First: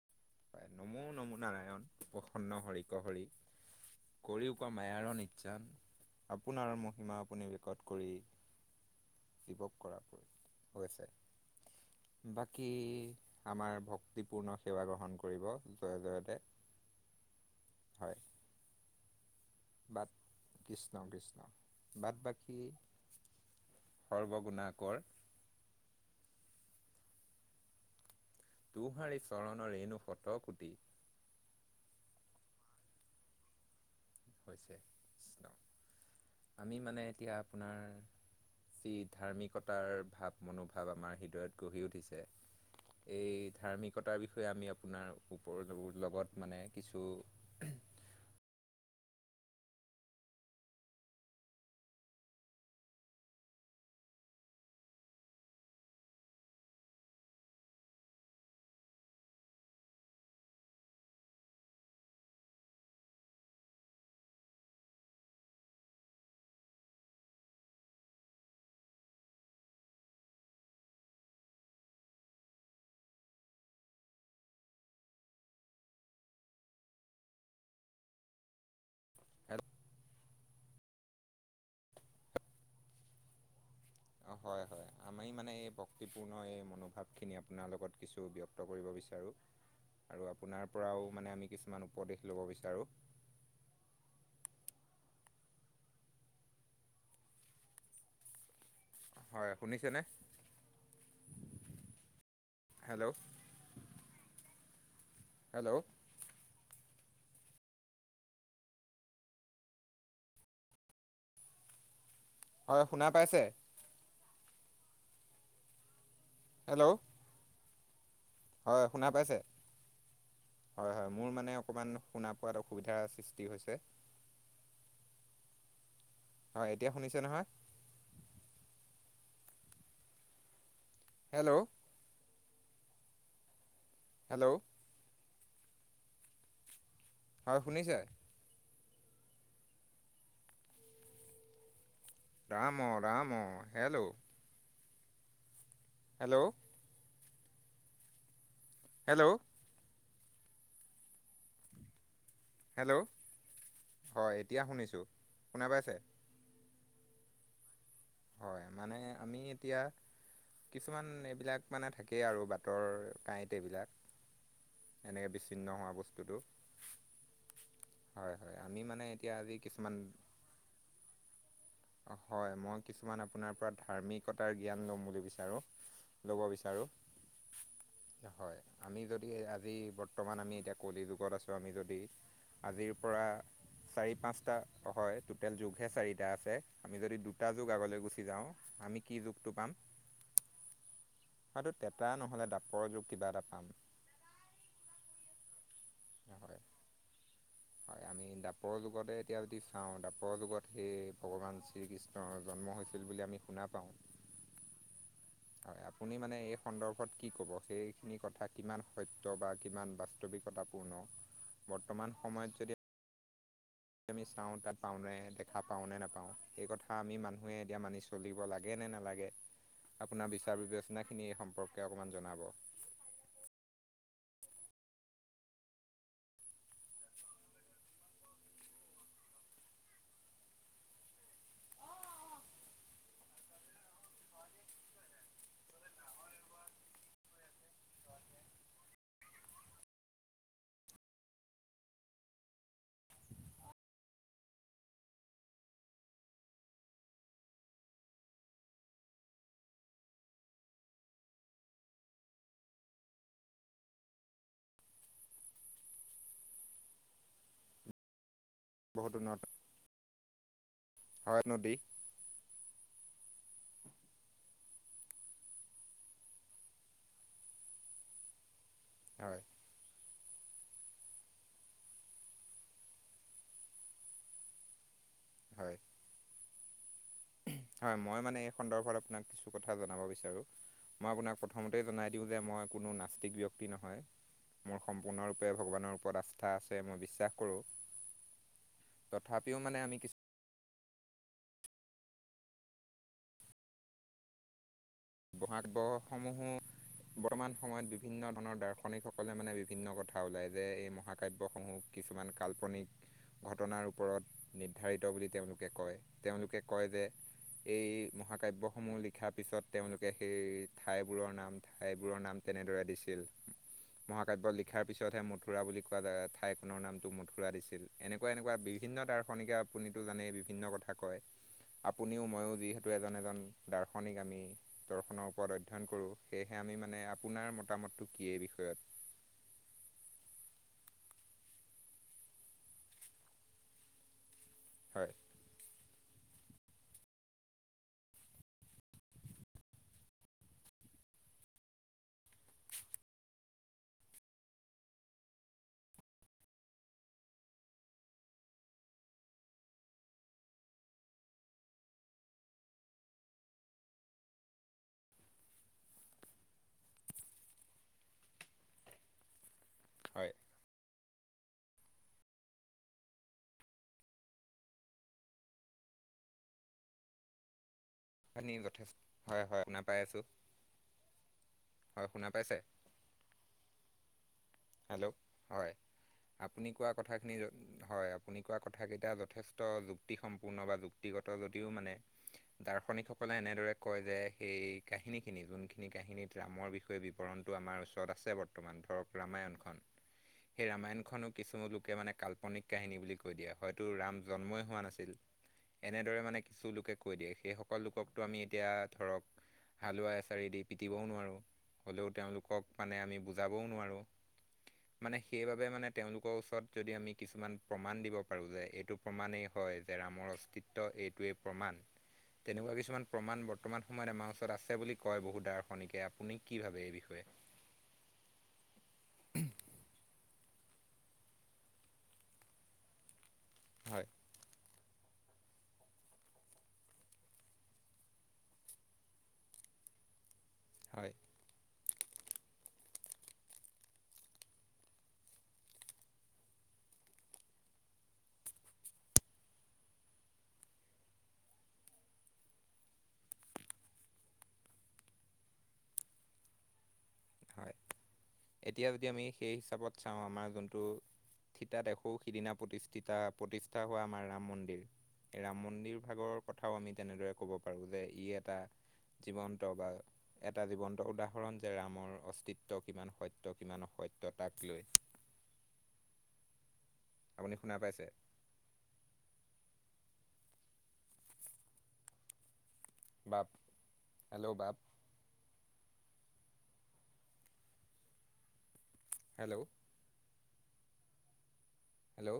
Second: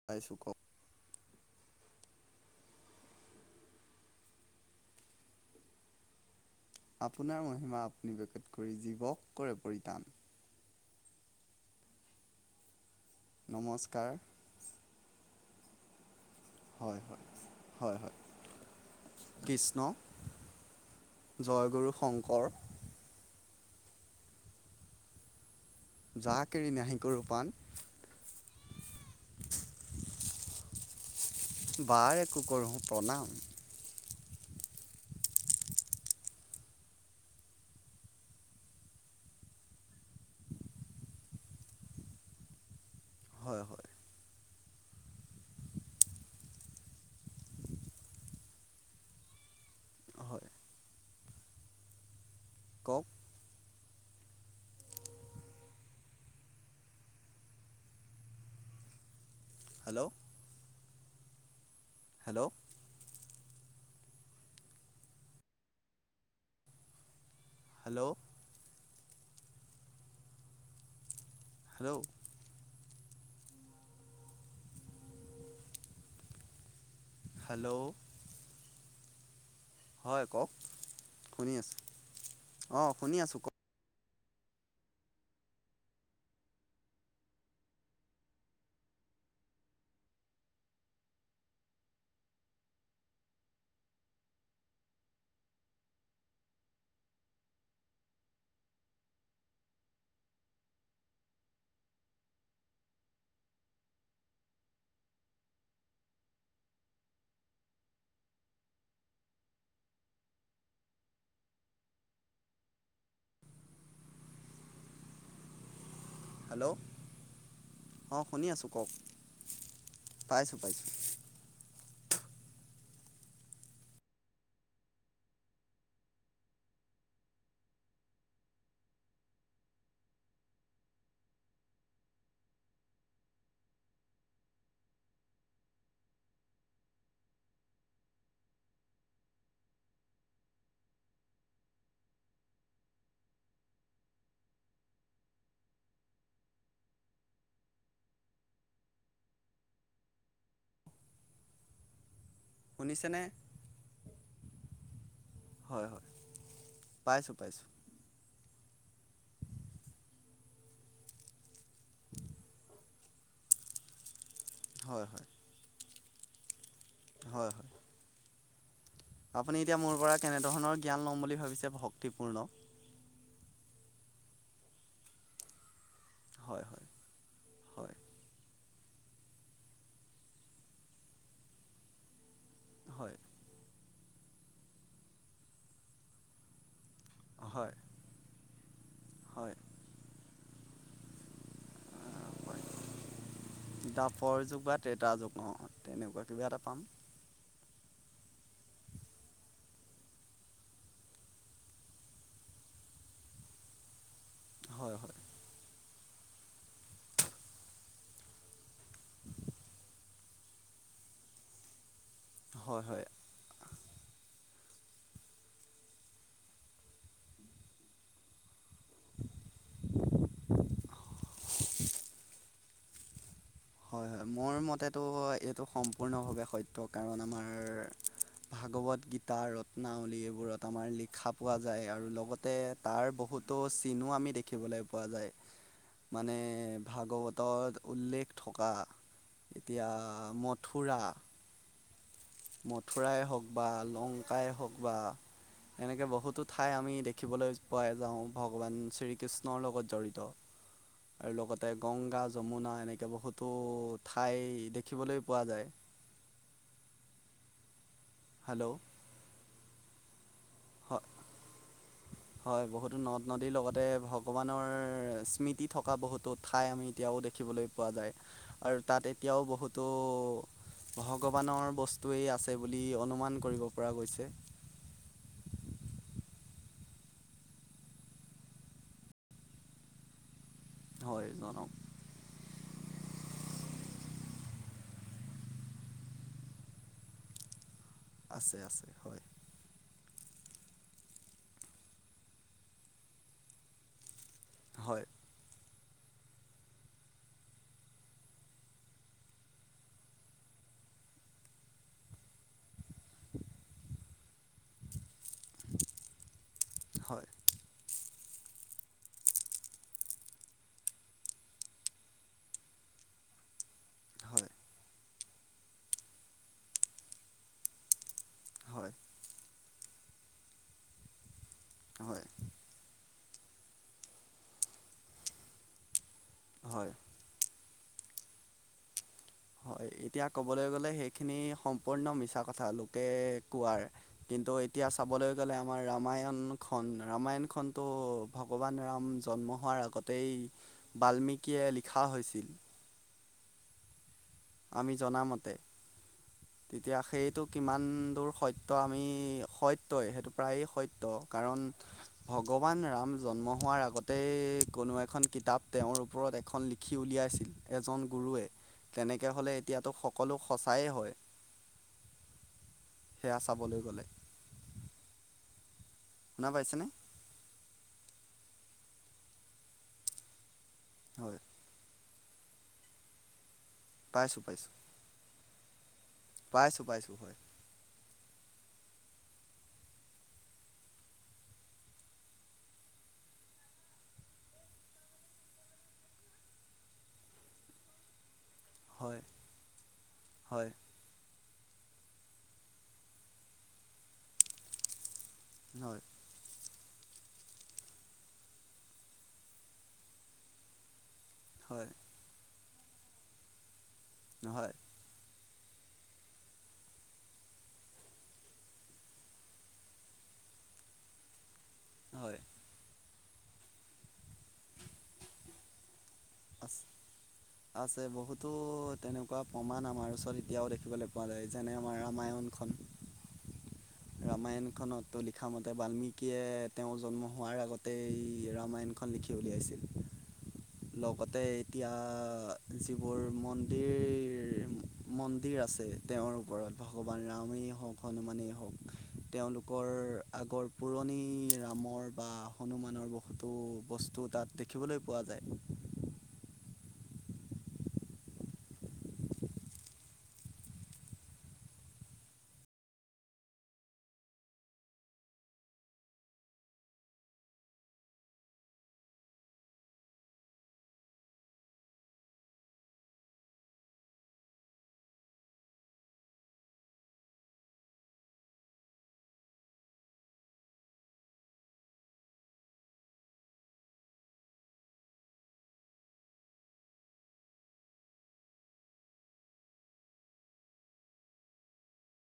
[unintelligible] হয়, নমো নমো নাৰায়ণ, প্ৰসন্ন হৰিক হৰি। কৰিও ক মায়াৰ নিজান, আপোনাৰ মহি হিমা আপোনাৰ আপুনি বেকট মহিমা কৰি, আপুনি ব্যকত কৰি জীৱক কৰে জীৱক কৰা পৰিতান। [unintelligible] হৈছে। বাকী আমাৰ নমস্কাৰ ভক্তিপূৰ্ণ সেৱা গ্ৰহণ কৰিব জয় জয়তে। হয় হয়, হয় হয়। কৃষ্ণ বাত, কৃষ্ণ কৃষ্ণ। জয়গুৰু বাট শংকৰ বাকী সৰ্বগুণাকৰ। যা কেৰি নাহিক ৰূপাণ। তোহাৰী চৰণ ৰেণু শতকুতি। পাৰেকো কৰহো প্ৰনাম। হৈছে কৃষ্ণ। আমি মানে এতিয়া আপোনাৰ, যি ধাৰ্মিকতাৰ ভাৱ মনোভাৱ আমাৰ হৃদয়ত গঢ়ি উঠিছে। এই হয় হয় ধাৰ্মিকতাৰ বিষয়ে আমি আপোনাৰ ওপৰ লগত মানে কিছু, হয় কওঁক? Hello, hello, hello, hello, hello [inaudible] হয় কওক? শুনি আছোঁ। অঁ শুনি আছোঁ কওক? [inaudible] হয় হয়। আমি মানে এই ভক্তিপূৰ্ণ এই মনোভাৱখিনি আপোনাৰ লগত কিছু ব্যক্ত কৰিব বিচাৰোঁ। আৰু আপোনাৰ পৰাও মানে আমি কিছুমান উপদেশ ল'ব বিচাৰোঁ। হয় শুনিছেনে? হেল্লৌ' হেল্লৌ' হয় শুনা পাইছে? হেল্লৌ' হেল্ল' অঁ শুনি আছোঁ। হয় কওক শুনা পাইছে? পাইছোঁ পাইছোঁ হয় হয়। মোৰ মানে অকমান শুনা পোৱাত অসুবিধাৰ সৃষ্টি হৈছে। হয় এতিয়া শুনিছে নহয়? হেল্লৌ' হেল্লৌ' হয় শুনিছে? Ram, Ram, hello! Hello! Hello! Hello! শুনিছেনে হয়, এতিয়া শুনিছোঁ শুনা হয় পাইছে? হয় পাইছোঁ, পাইছোঁ। হয়, মানে আমি এতিয়া কিছুমান এইবিলাক মানে থাকেই আৰু বাটৰ কাঁইত এইবিলাক হয় এনে হয় বিচ্ছিন্ন হোৱা বস্তুটো। হয়, হয়। হয়, হয় আমি মানে আজি আপুনি এতিয়া কিছুমান মোৰ পৰা কেনেধৰণৰ জ্ঞান ল'ম বুলি ভাবিছে ভক্তিপূৰ্ণ। হয় মই কিছুমান আপোনাৰ পৰা ধাৰ্মিকতাৰ জ্ঞান ল'ম বুলি বিচাৰোঁ। ল'ব হয় হয় বিচাৰোঁ হয় হয়। আমি যদি আজি বৰ্তমান আমি এতিয়া কলি যুগত আছোঁ, আমি যদি আজিৰ হয় পৰা চাৰি, পাঁচটা হয়, টোটেল যোগহে চাৰিটা আছে আমি যদি দু যোগ হয় আগলৈ গুছি যাওঁ, আমি কি যুগটো হয় পাম? হয়তো ত্ৰেতা নহ'লে দ্বাপৰ যুগ কিবা এটা পাম। দ্বাপৰ যুগ বা ত্ৰেতা যুগ অ', তেনেকুৱা কিবা এটা পাম। [inaudible] দ্বাপৰ যুগতে এতিয়া যদি চাওঁ দ্বাপৰ যুগত সেই ভগৱান শ্ৰীকৃষ্ণৰ জন্ম হৈ ছিল বুলি আমি শুনা পাওঁ। হয়, হয়। আপুনি মানে এই সন্দৰ্ভত কি ক'ব সেইখিনি কথা কিমান সত্য বা কিমান বাস্ত বিকতাপূৰ্ণ বৰ্তমান সময় হয়, হয়। আমি চাওঁ তাত পাওঁনে দেখা পাওঁনে নেপাওঁ এইকথা আমি মানুহে এতিয়া মানিছ চলিব লাগেনে নেলাগে আপোনাৰ বিচাৰ বিবেচনাখিনি এই সম্পৰ্কে অকমান জনাব। হয় মোৰ মতেতো এইটো সম্পূৰ্ণভাৱে সত্য, কাৰণ আমাৰ ভাগৱত গীতা, ৰত্নাৱলী এইবোৰত আমাৰ লিখা পোৱা যায় আৰু লগতে তাৰ বহুতো চিনো আমি দেখিবলে পোৱা যায়। মানে ভাগৱতত উল্লেখ থকা এতিয়া মথুৰা মথুৰাই হওঁক বা লংকাই হওঁক বা এনেকে বহুতো ঠাই আমি দেখিবলৈ পোৱাই যাওঁ ভগৱান শ্ৰীকৃষ্ণৰ লগত জড়িত। আৰু লগতে গংগা, যমুনা এনেকে বহুতো ঠাই দেখিবলৈ পোৱা যায়। হেল্ল'! বহুতো নদ হয় [inaudible] নদী। হয়, বহুতো নদ নদীৰ লগতে ভগৱানৰ স্মৃতি থকা বহুতো ঠাই আমি এতিয়াও দেখ দেখিবলৈ পোৱা যায়, আৰু তাত হয় এতিয়াও বহুত ত' ভগৱানৰ বস্তুৱেই আছে বুলি অনুমান কৰিব পৰা গৈছে। হয়। হয়, মই মানে এই সন্দৰ্ভত আপোনাক কিছু কথা জনাব বিচাৰোঁ মই হয় আপোনাক জনক প্ৰথমতেই জনাই দিওঁ যে, মই কোনো নাস্তিক ব্যক্তি নহয়। মোৰ সম্পূৰ্ণৰূপে ভগৱানৰ ওপৰত আস্থা আছে মই বিশ্বাস কৰোঁ। আছে, আছে হয়। পিও মানে আমি কিছ হয়। আগহ সমূহো বৰ্তমান সময়ত বিভিন্ন ধৰণৰ দাৰ্শনিক সকলে মানে বিভিন্ন কথা ওলাই যে এই মহাকাব্যসমূহ কিছুমান কাল্পনিক ঘটনাৰ ওপৰত নিৰ্ধাৰিত বুলি তেওঁলোকে কয় তেওঁলোকে কয় যে হয় এই মহাকাব্যসমূহ লিখাৰ পিছত তেওঁলোকে সেই ঠাইবোৰৰ নাম ঠাইবোৰৰ নাম তেনেদৰে দিছিল। হয় মহাকাব্যত লিখাৰ পিছত হে মথুৰা বুলি কোৱা জাগা ঠাইখনৰ নামটো মথুৰা দিছিল। এনেকুৱা এনেকুৱা হয় বিভিন্ন দাৰ্শনিকে আপুনিতো জানেই বিভিন্ন কথা কয়। আপুনিও হয় ময়ও যিহেতু এজন-এজন দাৰ্শনিক আমি। দৰ্শনৰ ওপৰত অধ্যয়ন কৰো সেয়েহে আমি হয় মানে আপোনাৰ মতামতটো কি এই বিষয়ত? হয় এতিয়া ক'বলৈ গ'লে সেইখিনি সম্পূৰ্ণ মিছা কথা লোকে কোৱাৰ কিন্তু এতিয়া হয় চাবলৈ গ'লে আমাৰ ৰামায়ণখন ৰামায়ণখনতো ভগৱান ৰাম জন্ম হোৱাৰ আগতেই বাল্মিকীয়ে লিখা হৈছিল আমি জনামতে তেতিয়া সেইটো কিমান দূৰ সত্য আমি সত্যই সেইটো প্ৰায়ে সত্য কাৰণ ভগৱান ৰাম জন্ম হোৱাৰ আগতে কোনো এখন কিতাপ তেওঁৰ ওপৰত এখন লিখা লিখি উলিয়াইছিল এজন গুৰুৱে তেতিয়া হ'লে এতিয়াতো হয় সকলো সঁচায়ে হয় সেয়া চাবলৈ গ'লে শুনা পাইছেনে [unintelligible] হয় হয় শুনা পায় আছো হয় হয় শুনা পাইছে পাইছোঁ পাইছোঁ হেল্ল' হয় আপুনি পাইছোঁ কোৱা পাইছোঁ কথাখিনি হয় হয় আপুনি কোৱা কথা কেইটা যথেষ্ট যুক্তি সম্পূৰ্ণ বা যুক্তিগত যদিও মানে দাৰ্শনিক সকলে এনেদৰে কয় যে সেই কাহিনীখিনি যোনখিনি কাহিনীত ৰামৰ বিষয়ে ৰামায়ণটো আমাৰ ওচৰত আছে বৰ্তমান ধৰক হয় ৰামায়ণখন হয় ৰামায়ণ খনক কিছু লোকে মানে কাল্পনিক কাহিনী বুলি কৈ দিয়ে হয়তো ৰাম জন্মই হোৱা নাছিল হয় এনে দৰে মানে কিছু লোকে কৈ দিয়ে সেই সকল লোকক ত আমি এতিয়া ধক হালোৱা এছাৰি দি পিটিবও নোৱাৰো হয় হ'লেও তেওঁলোকক মানে আমি বুজাবও নোৱাৰো হয় মানে সেইবাবে মানে তেওঁলোকৰ ওচৰত যদি কিছুমান প্ৰমাণ দিব পাৰো যে এইটো প্ৰমাণেই কয় যে ৰামৰ অস্তিত্ব এইটোৱে প্ৰমাণ হয় তেনেকুৱা কিছুমান প্ৰমাণ বৰ্তমান সময়ত আমাৰ ওচৰত আছে বুলি কয় বহু দাৰ্শনিকে আপুনি কি আছ ভাবে এই বিষয়ে আছে বহুতো তেনেকুৱা প্ৰমাণ আমাৰ ওচৰত এতিয়াও দেখিবলৈ পোৱা যায় যেনে আমাৰ ৰামায়ণখন হয় ৰামায়ণখনত লিখা মতে বাল্মিকীয়ে তেওঁৰ জন্ম হোৱাৰ আগতে ৰামায়ণ খন লিখি উলিয়াইছিল হয় লগতে এতিয়া যিবোৰ মন্দিৰ মন্দিৰ আছে তেওঁৰ ওপৰত ভগৱান ৰামেই হওক হনুমানেই হওক তেওঁলোকৰ আগৰ পুৰণি ৰামৰ বা হনুমানৰ বহুতো বস্তু তাত দেখিবলৈ পোৱা যায় হয় এতিয়া যদি আমি সেই হিচাপত চাওঁ আমাৰ যোনটো থিতাত এশৌ সিদিনা প্ৰতিষ্ঠিতা প্ৰতিষ্ঠা হোৱা আমাৰ ৰাম মন্দিৰ। সেই ৰাম মন্দিৰ ভাগৰ কথাও আমি তেনেদৰে ক'ব পাৰি যে ই এটা জীৱন্ত বা এটা জীৱন্ত উদাহৰণ যে ৰামৰ অস্তিত্ব কিমান সত ত্য কিমান অসত্য তাক লৈ। আপুনি শুনা পাইছে? বাপ, হেল্ল' বাপ। হেল্ল'। হেল্ল'।